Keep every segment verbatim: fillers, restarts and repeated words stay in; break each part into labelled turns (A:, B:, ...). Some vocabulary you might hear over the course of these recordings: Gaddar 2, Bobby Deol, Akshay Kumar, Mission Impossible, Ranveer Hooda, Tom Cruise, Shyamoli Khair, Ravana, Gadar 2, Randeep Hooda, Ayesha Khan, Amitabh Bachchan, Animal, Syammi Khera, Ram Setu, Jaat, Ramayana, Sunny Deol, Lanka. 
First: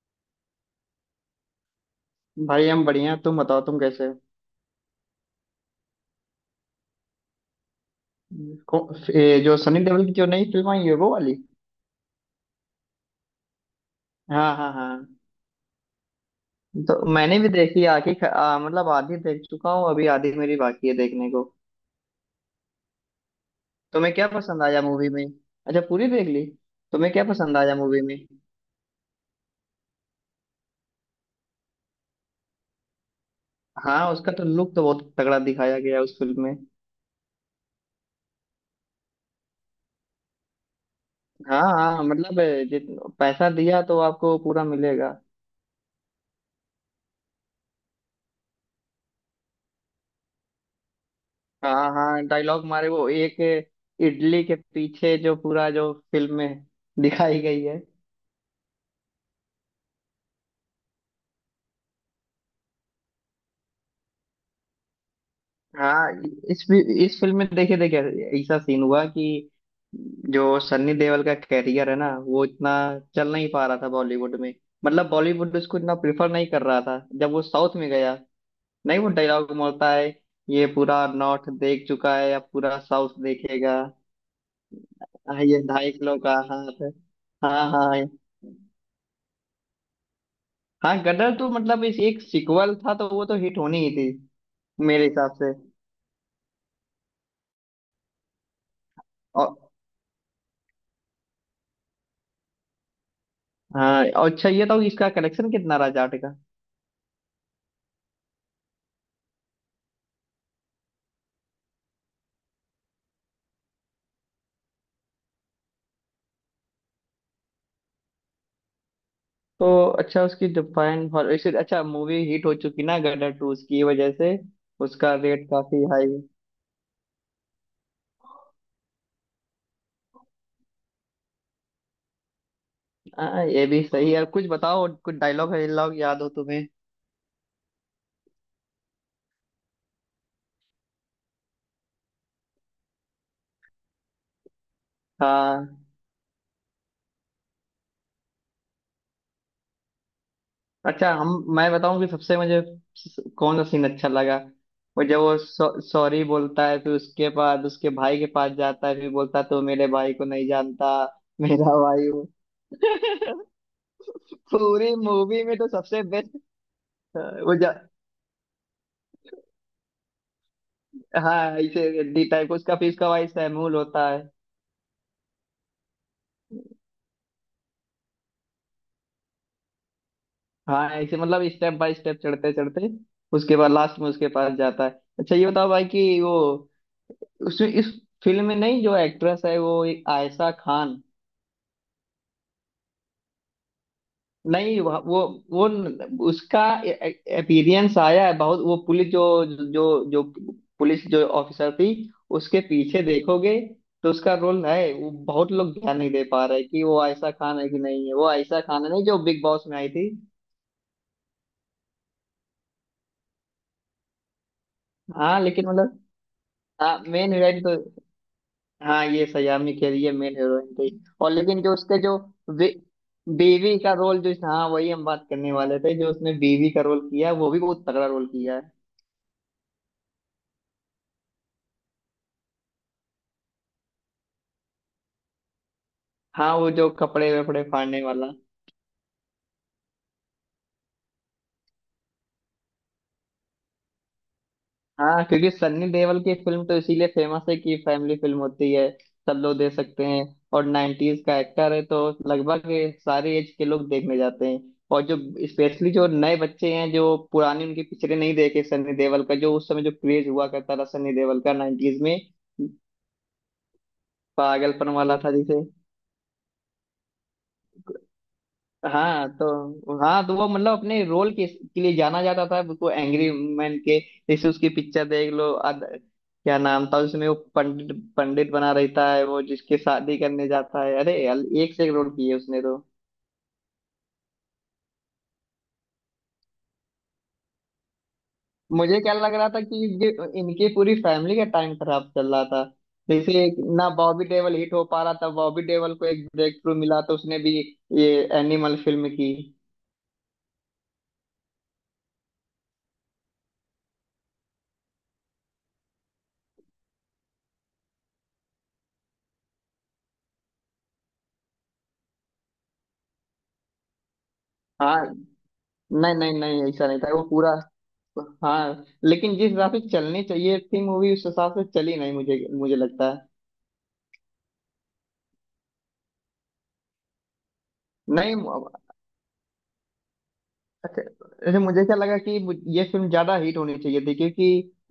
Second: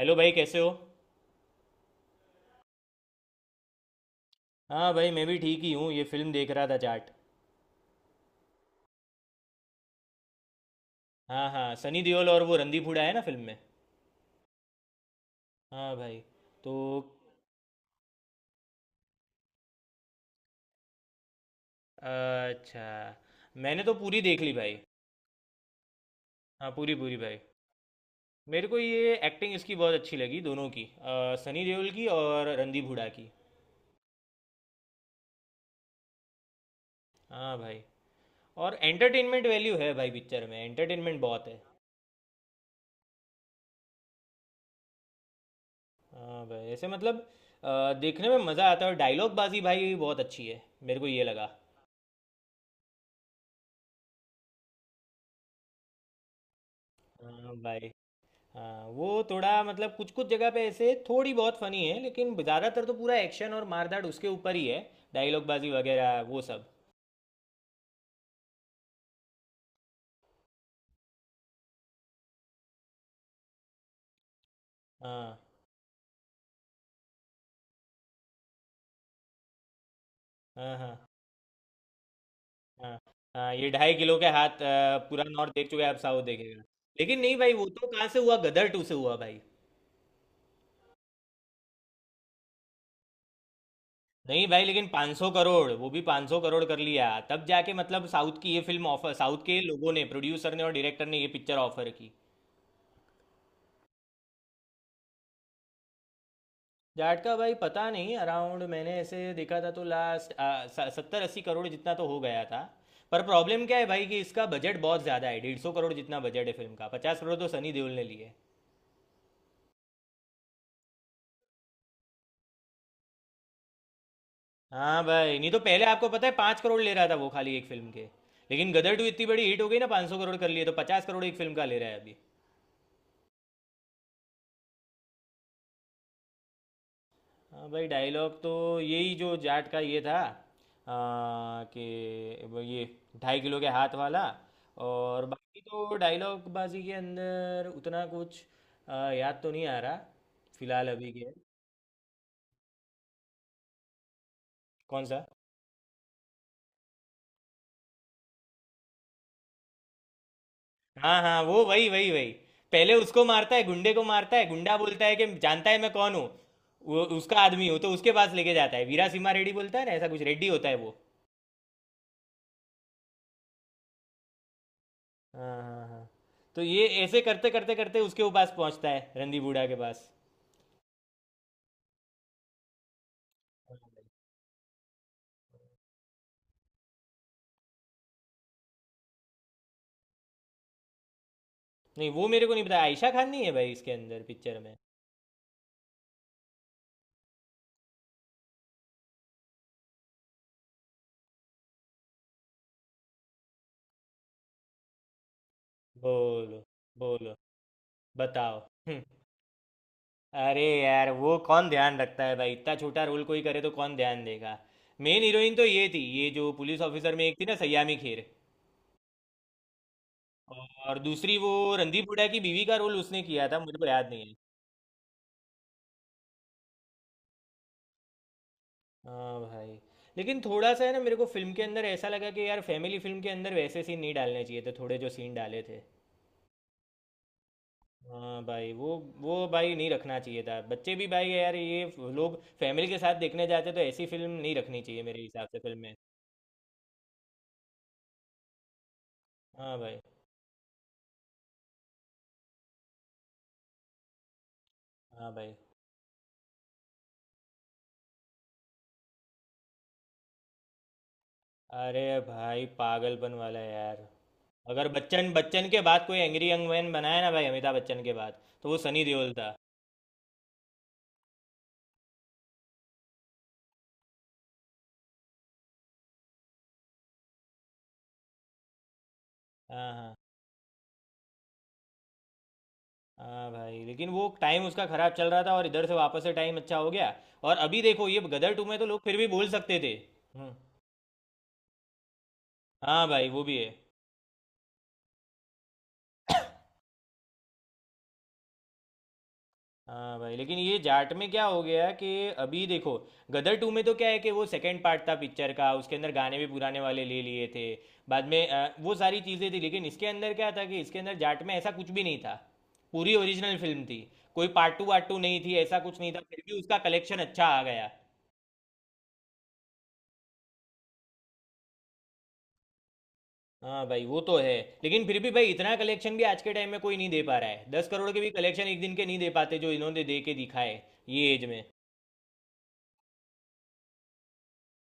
A: Hello भाई, कैसे हो।
B: भाई हम बढ़िया हैं, तुम बताओ तुम कैसे हो।
A: हाँ भाई, मैं भी ठीक ही हूँ, ये फिल्म देख रहा था, जाट।
B: को- ये जो सनी देओल की जो नई फिल्म आई है वो वाली।
A: हाँ हाँ, सनी देओल और वो रणदीप हुड्डा है ना फिल्म में।
B: हाँ हाँ हाँ।
A: हाँ भाई। तो
B: तो मैंने भी देखी आखिर ख- आ, मतलब आधी देख चुका हूँ, अभी आधी मेरी बाकी है देखने को।
A: अच्छा, मैंने तो
B: तुम्हें
A: पूरी
B: क्या
A: देख ली
B: पसंद
A: भाई।
B: आया मूवी में? अच्छा, पूरी देख ली।
A: हाँ, पूरी
B: तुम्हें
A: पूरी
B: क्या
A: भाई।
B: पसंद आया मूवी में?
A: मेरे को ये एक्टिंग इसकी बहुत अच्छी लगी दोनों की, अ, सनी देओल की और रणदीप हुड्डा की।
B: हाँ, उसका तो लुक तो बहुत तगड़ा दिखाया गया है उस फिल्म में।
A: हाँ भाई। और एंटरटेनमेंट वैल्यू है भाई पिक्चर में, एंटरटेनमेंट बहुत
B: हाँ
A: है।
B: हाँ मतलब। जित। पैसा दिया तो आपको पूरा मिलेगा।
A: हाँ भाई ऐसे। मतलब अ, देखने में मज़ा आता है। और डायलॉग बाजी भाई बहुत अच्छी है, मेरे को ये लगा।
B: हाँ हाँ, डायलॉग मारे वो एक इडली के पीछे जो पूरा जो फिल्म में दिखाई
A: हाँ
B: गई है।
A: भाई। हाँ, वो थोड़ा मतलब कुछ कुछ जगह पे ऐसे थोड़ी बहुत फनी है, लेकिन ज़्यादातर तो पूरा एक्शन और मारधाड़ उसके ऊपर ही है। डायलॉग बाजी
B: हाँ।
A: वगैरह वो
B: इस
A: सब।
B: इस फिल्म में देखिए देखिए, ऐसा सीन हुआ कि जो सन्नी देओल का कैरियर है ना, वो इतना चल नहीं पा रहा था बॉलीवुड में। मतलब
A: हाँ
B: बॉलीवुड उसको इतना प्रिफर नहीं कर रहा था, जब वो साउथ में गया। नहीं, वो डायलॉग बोलता है, ये
A: हाँ
B: पूरा
A: हाँ।
B: नॉर्थ देख चुका है अब पूरा
A: हाँ
B: साउथ
A: हाँ, ये
B: देखेगा।
A: ढाई किलो के हाथ, अ, पूरा
B: हाँ,
A: नॉर्थ
B: ये
A: देख चुका है
B: ढाई
A: अब
B: किलो
A: साउथ
B: का
A: देखेगा।
B: हाथ है।
A: लेकिन नहीं
B: हाँ
A: भाई, वो
B: हाँ
A: तो
B: हाँ।
A: कहाँ से हुआ, गदर टू से हुआ भाई।
B: हाँ, गदर तो मतलब इस एक सिक्वल था, तो वो तो हिट होनी ही थी,
A: नहीं भाई, लेकिन
B: मेरे
A: पाँच सौ
B: हिसाब से।
A: करोड़, वो भी पाँच सौ करोड़ कर लिया तब जाके मतलब साउथ की ये फिल्म ऑफर, साउथ
B: और
A: के लोगों ने, प्रोड्यूसर ने और डायरेक्टर ने ये पिक्चर ऑफर की।
B: हाँ, और अच्छा ये तो, इसका कलेक्शन कितना रहा जाट?
A: जाट का भाई पता नहीं, अराउंड मैंने ऐसे देखा था तो लास्ट सत्तर अस्सी करोड़ जितना तो हो गया था। पर प्रॉब्लम क्या है भाई कि इसका बजट बहुत ज़्यादा है, डेढ़ सौ करोड़ जितना बजट है फिल्म का, पचास करोड़ तो सनी देओल ने लिए।
B: तो अच्छा, उसकी जापान हॉल वैसे अच्छा, मूवी हिट हो चुकी ना गदर टू उसकी वजह से।
A: हाँ
B: उसका
A: भाई,
B: रेट
A: नहीं तो
B: काफी
A: पहले आपको
B: हाई।
A: पता है पाँच करोड़ ले रहा था वो, खाली एक फिल्म के। लेकिन गदर टू इतनी बड़ी हिट हो गई ना, पाँच सौ करोड़ कर लिए, तो पचास करोड़ एक फिल्म का ले रहा है अभी।
B: हाँ हाँ, ये भी सही है। कुछ बताओ, कुछ डायलॉग वायलॉग याद हो तुम्हें?
A: हाँ भाई, डायलॉग तो यही जो जाट का ये था, आ, कि वो ये ढाई किलो के हाथ वाला। और बाकी
B: हाँ
A: तो डायलॉग बाजी के अंदर उतना कुछ आ, याद तो नहीं आ रहा फिलहाल
B: अच्छा
A: अभी
B: हम,
A: के।
B: मैं बताऊं कि सबसे मुझे स- कौन सा सीन अच्छा लगा। वो
A: कौन
B: जब
A: सा?
B: वो सॉ- सॉरी बोलता है, फिर उसके बाद उसके भाई के पास जाता है, फिर बोलता है, तो मेरे भाई को नहीं जानता।
A: हाँ हाँ, वो
B: मेरा
A: वही
B: भाई
A: वही
B: वो,
A: वही पहले उसको मारता है, गुंडे को मारता है, गुंडा
B: पूरी
A: बोलता है कि
B: मूवी में तो
A: जानता है मैं
B: सबसे
A: कौन हूँ,
B: बेस्ट।
A: वो उसका
B: वो
A: आदमी
B: जा,
A: हूँ, तो उसके पास लेके जाता है। वीरा सिम्हा रेड्डी बोलता है ना, ऐसा कुछ रेड्डी होता है वो।
B: हाँ ऐसे हड्डी टाइप उसका, फिर उसका भाई सैमूल होता है।
A: हाँ हाँ हाँ। तो ये ऐसे करते करते करते उसके पास पहुंचता है, रंदी बूढ़ा के पास।
B: हाँ, ऐसे मतलब स्टेप बाय स्टेप चढ़ते चढ़ते, उसके बाद लास्ट में उसके पास जाता है। अच्छा ये बताओ भाई कि वो उस इस फिल्म में, नहीं जो एक्ट्रेस है वो एक आयशा खान।
A: नहीं, वो मेरे को नहीं पता, आयशा खान नहीं है भाई इसके अंदर, पिक्चर में।
B: नहीं वह- वो, वो न- उसका अपीयरेंस आया है बहुत, वो पुलिस जो जो जो पुलिस जो ऑफिसर थी, उसके पीछे देखोगे तो उसका रोल है। वो बहुत लोग ध्यान नहीं दे पा
A: बोलो।
B: रहे कि वो आयशा
A: बोलो।
B: खान है कि नहीं है। वो
A: बताओ।
B: आयशा खान है
A: हम्म।
B: नहीं, जो बिग बॉस में आई थी?
A: अरे यार, वो कौन ध्यान रखता है भाई, इतना छोटा रोल कोई करे तो कौन ध्यान देगा। मेन
B: हाँ
A: हीरोइन तो
B: लेकिन
A: ये
B: मतलब,
A: थी, ये जो पुलिस
B: हाँ
A: ऑफिसर में
B: मेन
A: एक थी ना,
B: हीरोइन तो,
A: सयामी खेर।
B: हाँ ये सयामी खेर ये मेन हीरोइन थी।
A: और
B: और
A: दूसरी वो
B: लेकिन जो उसके
A: रणदीप
B: जो
A: हुड्डा की बीवी
B: बे,
A: का रोल उसने किया था,
B: बीवी
A: मुझे को
B: का
A: याद
B: रोल,
A: नहीं
B: जो
A: है।
B: हाँ वही हम बात करने वाले थे। जो उसने बीवी का रोल किया वो भी बहुत तगड़ा रोल किया है।
A: हाँ भाई, लेकिन थोड़ा सा है ना, मेरे को फिल्म के अंदर ऐसा लगा कि यार फैमिली फिल्म के अंदर वैसे सीन नहीं डालने चाहिए थे, थोड़े जो सीन डाले थे।
B: हाँ, वो जो कपड़े वपड़े फाड़ने वाला।
A: हाँ भाई वो वो भाई नहीं रखना चाहिए था, बच्चे भी भाई, यार ये लोग फैमिली के साथ देखने जाते, तो ऐसी फिल्म नहीं रखनी चाहिए मेरे
B: हाँ,
A: हिसाब
B: क्योंकि
A: से फिल्म
B: सन्नी
A: में।
B: देओल की फिल्म तो इसीलिए फेमस है कि फैमिली फिल्म होती है, सब लोग देख
A: हाँ भाई।
B: सकते हैं। और नाइंटीज़ का एक्टर है, तो लगभग ये सारे एज के लोग देखने जाते हैं। और जो
A: हाँ भाई।
B: स्पेशली जो नए बच्चे हैं, जो पुरानी उनकी पिक्चरें नहीं देखे सन्नी देओल का, जो उस समय जो क्रेज हुआ करता था सन्नी देओल का नाइंटीज़
A: अरे
B: में,
A: भाई, पागलपन वाला यार। अगर
B: पागलपन वाला था
A: बच्चन,
B: जिसे।
A: बच्चन के बाद कोई एंग्री यंग मैन बनाया ना भाई, अमिताभ बच्चन के बाद, तो वो सनी
B: हाँ
A: देओल था।
B: तो हाँ तो वो मतलब अपने रोल के, के लिए जाना जाता था, उसको एंग्री मैन के, जैसे उसकी पिक्चर देख लो, अद, क्या नाम था उसमें? वो पंडित पंडित बना रहता है, वो जिसके
A: हाँ हाँ।
B: शादी करने जाता है। अरे यार, एक से एक रोल किए उसने तो।
A: हाँ भाई, लेकिन वो टाइम उसका खराब चल रहा था, और इधर से वापस से टाइम अच्छा हो गया। और अभी देखो ये गदर टू में तो
B: मुझे
A: लोग
B: क्या
A: फिर भी
B: लग
A: बोल
B: रहा था
A: सकते
B: कि
A: थे।
B: इनके,
A: हम्म।
B: इनके पूरी फैमिली का टाइम खराब चल रहा था।
A: हाँ भाई
B: जैसे
A: वो भी
B: एक-
A: है।
B: ना बॉबी देओल हिट हो पा रहा था, बॉबी देओल को एक ब्रेक थ्रू मिला, तो उसने भी ये एनिमल फिल्म की।
A: हाँ भाई, लेकिन ये जाट में क्या हो गया कि, अभी देखो, गदर टू में तो क्या है कि वो सेकंड पार्ट था पिक्चर का, उसके अंदर गाने भी पुराने वाले ले लिए थे बाद में, अ, वो सारी चीज़ें थी। लेकिन इसके अंदर क्या था कि इसके अंदर जाट में ऐसा कुछ भी नहीं था, पूरी ओरिजिनल फिल्म थी, कोई पार्ट टू वार्ट
B: हाँ,
A: टू नहीं थी, ऐसा कुछ नहीं
B: नहीं
A: था,
B: नहीं
A: फिर भी
B: नहीं,
A: उसका
B: ऐसा नहीं था
A: कलेक्शन
B: वो
A: अच्छा
B: पूरा।
A: आ गया।
B: हाँ लेकिन जिस हिसाब से चलनी चाहिए थी मूवी, उस हिसाब से चली नहीं, मुझे मुझे लगता है।
A: हाँ भाई वो तो है, लेकिन फिर भी भाई इतना कलेक्शन भी आज के टाइम में कोई नहीं दे पा रहा है। दस करोड़ के भी
B: नहीं,
A: कलेक्शन एक दिन के नहीं दे पाते, जो इन्होंने दे के दिखाए
B: अच्छा
A: ये एज
B: अच्छा,
A: में।
B: मुझे क्या लगा कि मु- ये फिल्म ज्यादा हिट होनी चाहिए थी, क्योंकि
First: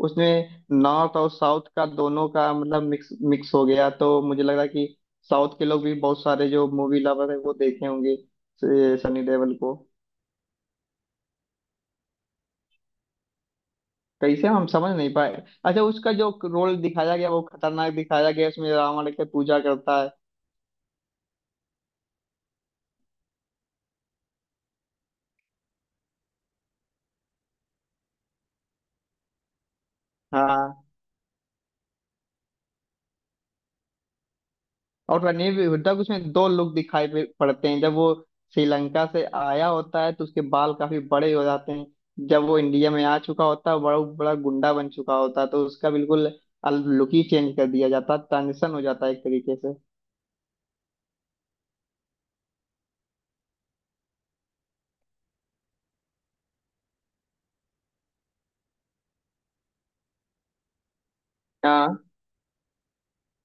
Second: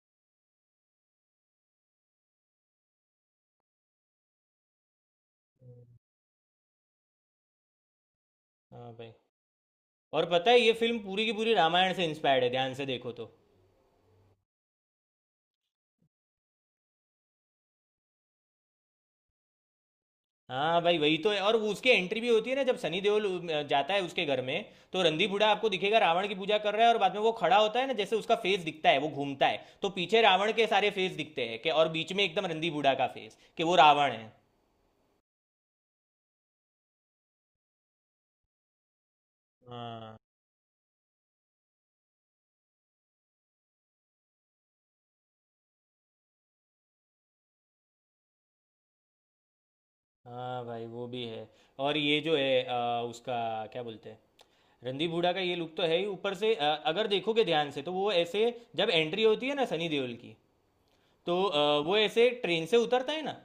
B: उसमें नॉर्थ और साउथ का दोनों का मतलब मिक्स मिक्स हो गया, तो मुझे लग रहा है कि साउथ के लोग भी बहुत सारे जो मूवी लवर है वो देखे होंगे
A: हाँ
B: स-
A: भाई।
B: सनी देओल को।
A: और पता है ये फिल्म पूरी की पूरी रामायण से इंस्पायर्ड है, ध्यान से देखो तो।
B: कैसे हम समझ नहीं पाए? अच्छा, उसका जो रोल दिखाया गया वो खतरनाक दिखाया गया उसमें, रावण के पूजा करता है।
A: हाँ भाई वही तो है। और वो उसकी एंट्री भी होती है ना, जब सनी देओल अ, जाता है उसके घर में, तो रंदी बूढ़ा आपको दिखेगा, रावण की पूजा कर रहा है। और बाद में वो खड़ा होता है ना, जैसे उसका फेस दिखता है, वो घूमता है तो पीछे रावण के
B: हाँ,
A: सारे फेस दिखते हैं, कि और बीच में एकदम रंदी बूढ़ा का फेस, कि वो रावण है।
B: और रणवीर हुड्डा को उसमें दो लुक दिखाई पे- पड़ते हैं। जब वो श्रीलंका से आया होता है
A: हाँ।
B: तो उसके बाल काफी बड़े हो जाते हैं, जब वो इंडिया में आ चुका होता है, बड़ा बड़ा गुंडा बन चुका होता है, तो उसका बिल्कुल लुक ही चेंज कर दिया जाता है, ट्रांजिशन हो जाता है एक तरीके से।
A: हाँ भाई वो भी है। और ये जो है अ, उसका क्या बोलते हैं, रणदीप हुड्डा का ये लुक तो है ही, ऊपर से अ, अगर देखोगे ध्यान से, तो वो ऐसे, जब एंट्री होती है ना सनी देओल की, तो अ, वो
B: हाँ,
A: ऐसे ट्रेन से उतरता है ना।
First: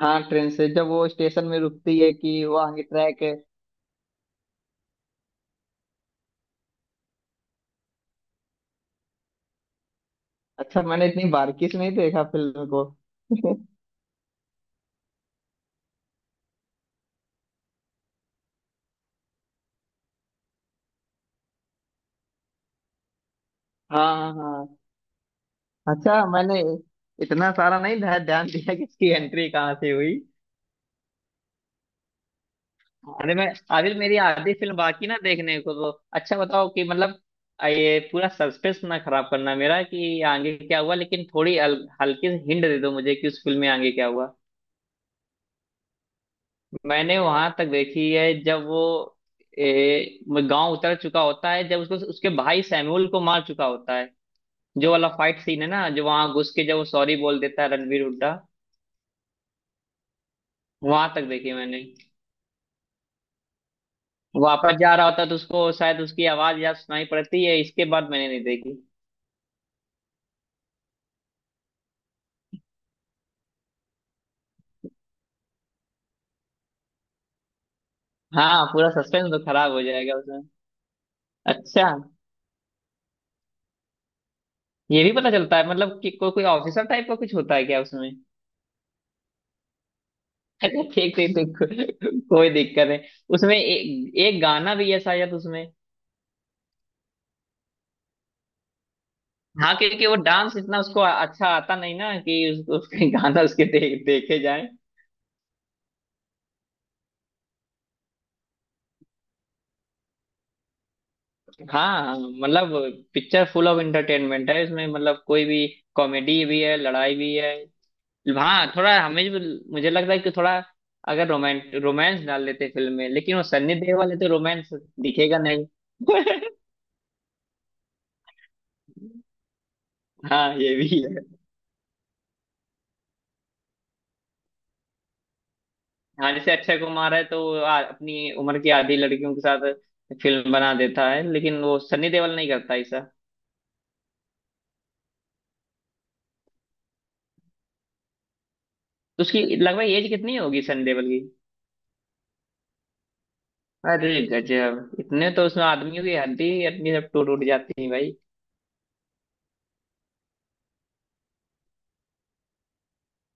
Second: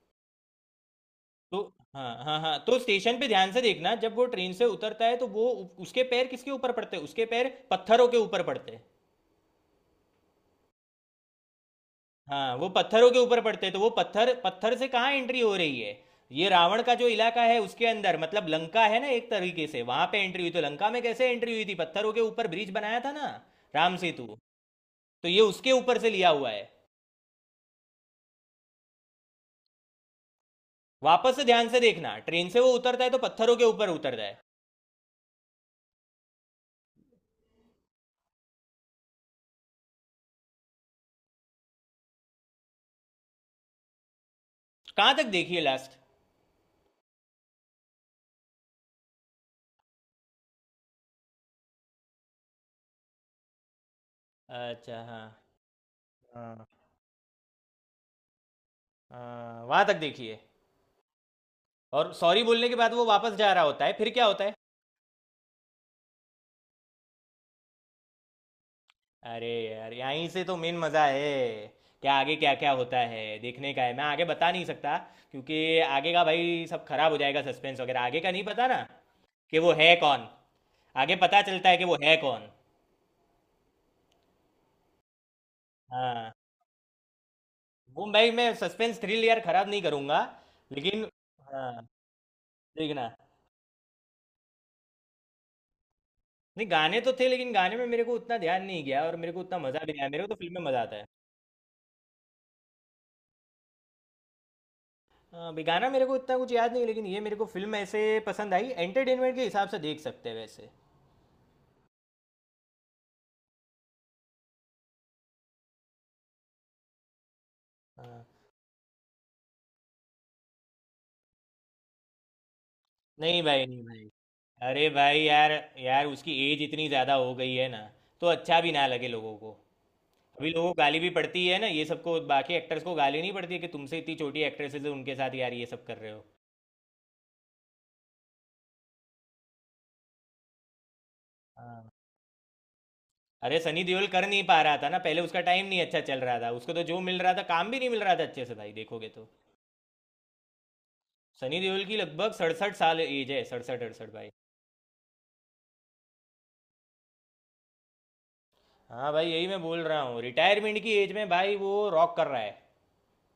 B: हाँ ट्रेन से जब वो स्टेशन में
A: तो
B: रुकती है
A: हाँ हाँ
B: कि वो
A: हाँ, तो
B: आगे
A: स्टेशन
B: ट्रैक
A: पे
B: है।
A: ध्यान से देखना, जब वो ट्रेन से उतरता है, तो वो उ- उसके पैर किसके ऊपर पड़ते हैं, उसके पैर पत्थरों के ऊपर पड़ते हैं।
B: अच्छा, मैंने इतनी बारीकी से नहीं देखा
A: हाँ,
B: फिल्म
A: वो
B: को।
A: पत्थरों के ऊपर पड़ते हैं, तो वो पत्थर, पत्थर से कहाँ एंट्री हो रही है, ये रावण का जो इलाका है उसके अंदर, मतलब लंका है ना एक तरीके से, वहां पे एंट्री हुई। तो लंका में कैसे एंट्री हुई थी, पत्थरों के ऊपर ब्रिज बनाया था ना, राम
B: हाँ
A: सेतु।
B: हाँ हाँ।
A: तो ये उसके ऊपर से
B: अच्छा,
A: लिया हुआ
B: मैंने
A: है।
B: इतना सारा नहीं ध्या- ध्यान दिया कि इसकी एंट्री कहाँ से हुई।
A: वापस से ध्यान से देखना, ट्रेन से वो उतरता है तो
B: अरे मैं,
A: पत्थरों के ऊपर
B: आदिल मेरी
A: उतरता है।
B: आधी फिल्म बाकी ना देखने को तो। अच्छा बताओ कि मतलब आ, ये पूरा सस्पेंस ना खराब करना मेरा कि आगे क्या हुआ, लेकिन थोड़ी अल, हल्की सी हिंट दे दो मुझे कि उस फिल्म में आगे क्या हुआ।
A: कहाँ तक देखिए, लास्ट?
B: मैंने वहां तक देखी है जब वो ए, गांव उतर चुका होता है, जब उसको उसके भाई सैमुअल को मार चुका होता है। जो
A: अच्छा
B: वाला
A: हाँ।
B: फाइट सीन है ना, जो वहां घुस
A: हाँ,
B: के जब वो सॉरी बोल देता है रणवीर हुड्डा।
A: हाँ वहाँ तक देखिए।
B: वहां तक देखी मैंने।
A: और सॉरी बोलने के बाद वो वापस जा रहा होता है, फिर क्या होता है?
B: वापस जा रहा होता तो उसको शायद उसकी आवाज या सुनाई पड़ती है, इसके बाद मैंने नहीं देखी।
A: अरे यार, यहीं से तो मेन मज़ा है। क्या आगे क्या क्या होता है, देखने का है। मैं आगे बता नहीं सकता, क्योंकि आगे का भाई सब खराब हो जाएगा सस्पेंस वगैरह, आगे का नहीं
B: हाँ,
A: पता ना,
B: पूरा सस्पेंस तो
A: कि
B: खराब
A: वो
B: हो
A: है
B: जाएगा
A: कौन।
B: उसमें।
A: आगे पता चलता है कि
B: अच्छा
A: वो है कौन।
B: ये भी पता चलता है मतलब कि को,
A: हाँ,
B: कोई ऑफिसर टाइप का कुछ होता है क्या उसमें?
A: मुंबई में सस्पेंस थ्रिल यार खराब नहीं करूंगा।
B: अच्छा
A: लेकिन
B: ठीक ठीक ठीक,
A: हाँ,
B: को, कोई दिक्कत है।
A: देखना।
B: उसमें एक एक गाना भी है शायद उसमें।
A: नहीं, गाने तो थे, लेकिन गाने में मेरे को उतना ध्यान नहीं गया, और मेरे को उतना
B: हाँ,
A: मजा भी नहीं
B: क्योंकि
A: आया।
B: वो
A: मेरे को तो फिल्म
B: डांस
A: में
B: इतना
A: मजा आता
B: उसको
A: है।
B: अच्छा आता नहीं ना कि उस, उसके गाना उसके दे, देखे जाए।
A: हाँ भी गाना मेरे को इतना कुछ याद नहीं, लेकिन ये मेरे को फिल्म ऐसे पसंद आई, एंटरटेनमेंट के हिसाब से देख सकते हैं वैसे।
B: हाँ मतलब, पिक्चर फुल ऑफ एंटरटेनमेंट है इसमें, मतलब कोई भी। कॉमेडी भी है, लड़ाई भी है।
A: हाँ।
B: हाँ, थोड़ा हमें भी- मुझे लगता है कि थोड़ा, अगर रोमांट रोमांस डाल लेते फिल्म में, लेकिन
A: नहीं
B: वो
A: भाई
B: सन्नी
A: नहीं
B: देओल
A: भाई
B: वाले तो रोमांस
A: अरे भाई
B: दिखेगा
A: यार,
B: नहीं।
A: यार उसकी एज इतनी ज़्यादा हो गई है ना, तो अच्छा भी ना लगे लोगों को। अभी
B: हाँ
A: लोगों को
B: ये भी
A: गाली भी
B: है।
A: पड़ती है ना ये सबको, बाकी एक्टर्स को गाली नहीं पड़ती है कि तुमसे इतनी छोटी एक्ट्रेसेस है, उनके साथ यार ये सब कर रहे हो।
B: हाँ, जैसे अक्षय कुमार है, तो वो आ, अपनी उम्र की आधी लड़कियों के साथ फिल्म बना देता है, लेकिन वो
A: हाँ।
B: सन्नी देओल नहीं करता ऐसा।
A: अरे सनी देओल कर नहीं पा रहा था ना पहले, उसका टाइम नहीं अच्छा चल रहा था, उसको तो जो मिल रहा था काम भी नहीं मिल रहा था अच्छे से भाई, देखोगे
B: तो
A: तो।
B: उसकी लगभग एज कितनी होगी सन्नी देओल की?
A: सनी देओल की लगभग सड़सठ साल एज है, सड़सठ
B: अरे
A: अड़सठ भाई।
B: गजब, इतने तो उसमें आदमियों की हड्डी हड्डी सब टूट उठ जाती है भाई।
A: हाँ भाई, यही मैं बोल रहा हूँ, रिटायरमेंट की एज में भाई वो रॉक कर रहा है।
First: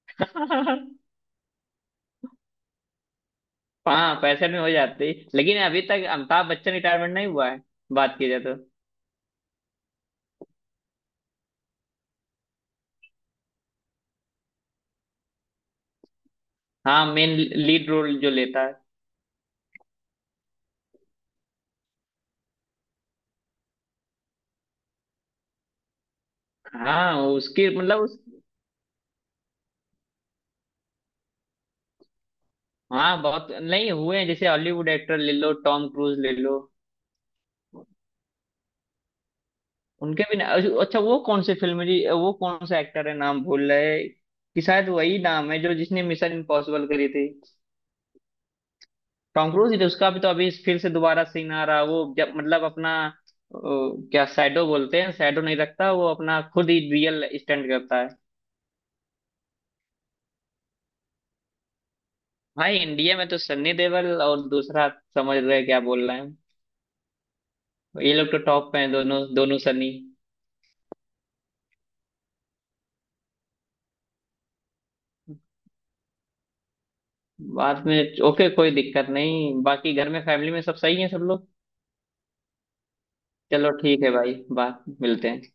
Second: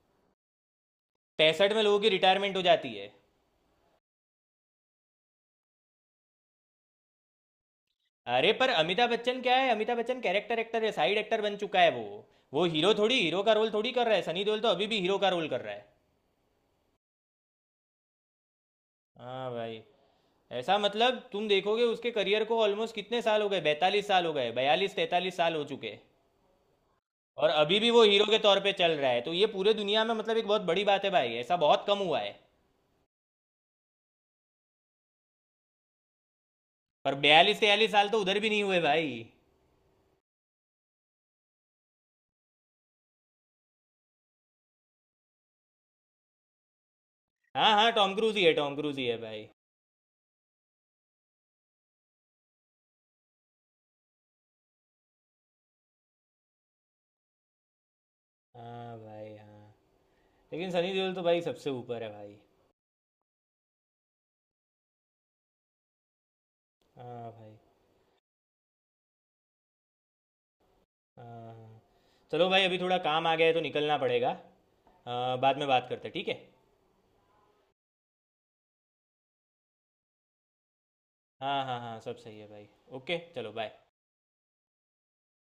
A: पैंसठ में लोगों की रिटायरमेंट हो जाती है।
B: हाँ, पैसे में हो जाती, लेकिन अभी तक अमिताभ बच्चन रिटायरमेंट नहीं हुआ है, बात की जाए
A: अरे
B: तो।
A: पर अमिताभ बच्चन क्या है, अमिताभ बच्चन कैरेक्टर एक्टर है, साइड एक्टर बन चुका है वो वो हीरो थोड़ी, हीरो का रोल थोड़ी कर रहा है। सनी देओल तो अभी भी हीरो का रोल कर रहा है।
B: हाँ, मेन लीड रोल जो लेता है।
A: हाँ भाई। ऐसा मतलब तुम देखोगे उसके करियर को, ऑलमोस्ट कितने साल हो गए, बैतालीस साल हो गए, बयालीस तैतालीस साल हो चुके।
B: हाँ,
A: और
B: उसकी
A: अभी भी
B: मतलब
A: वो
B: उस,
A: हीरो के तौर पे चल रहा है, तो ये पूरे दुनिया में मतलब एक बहुत बड़ी बात है भाई, ऐसा बहुत कम हुआ है।
B: हाँ बहुत नहीं हुए हैं, जैसे हॉलीवुड एक्टर ले लो, टॉम क्रूज ले लो।
A: पर बयालीस तैयालीस साल तो उधर भी नहीं हुए भाई।
B: उनके भी ना-, अच्छा वो कौन से फिल्म है जी? वो कौन सा एक्टर है, नाम भूल रहे हैं, कि शायद वही नाम है जो जिसने मिशन इम्पॉसिबल करी थी।
A: हाँ हाँ, टॉम क्रूज ही है, टॉम क्रूज ही है भाई।
B: टॉम क्रूज ही तो, उसका भी तो अभी फिर से दोबारा सीन आ रहा है, वो जब मतलब अपना अ, क्या शैडो बोलते हैं, शैडो नहीं रखता वो, अपना खुद ही रियल स्टंट करता है।
A: हाँ भाई। हाँ, लेकिन सनी देओल तो भाई सबसे ऊपर है भाई।
B: भाई इंडिया में तो सन्नी देओल और दूसरा, समझ रहे हैं क्या बोल रहे हैं?
A: हाँ भाई।
B: ये लोग तो टॉप पे हैं दोनों, दोनों सनी।
A: हाँ हाँ। चलो भाई, अभी थोड़ा काम आ गया है तो निकलना पड़ेगा। आ, बाद में बात करते हैं, ठीक है।
B: बाद में ओके कोई दिक्कत नहीं, बाकी घर में फैमिली में सब सही है सब लोग?
A: हाँ हाँ हाँ, सब सही है भाई। ओके चलो,
B: चलो
A: बाय।
B: ठीक है भाई, बात मिलते हैं।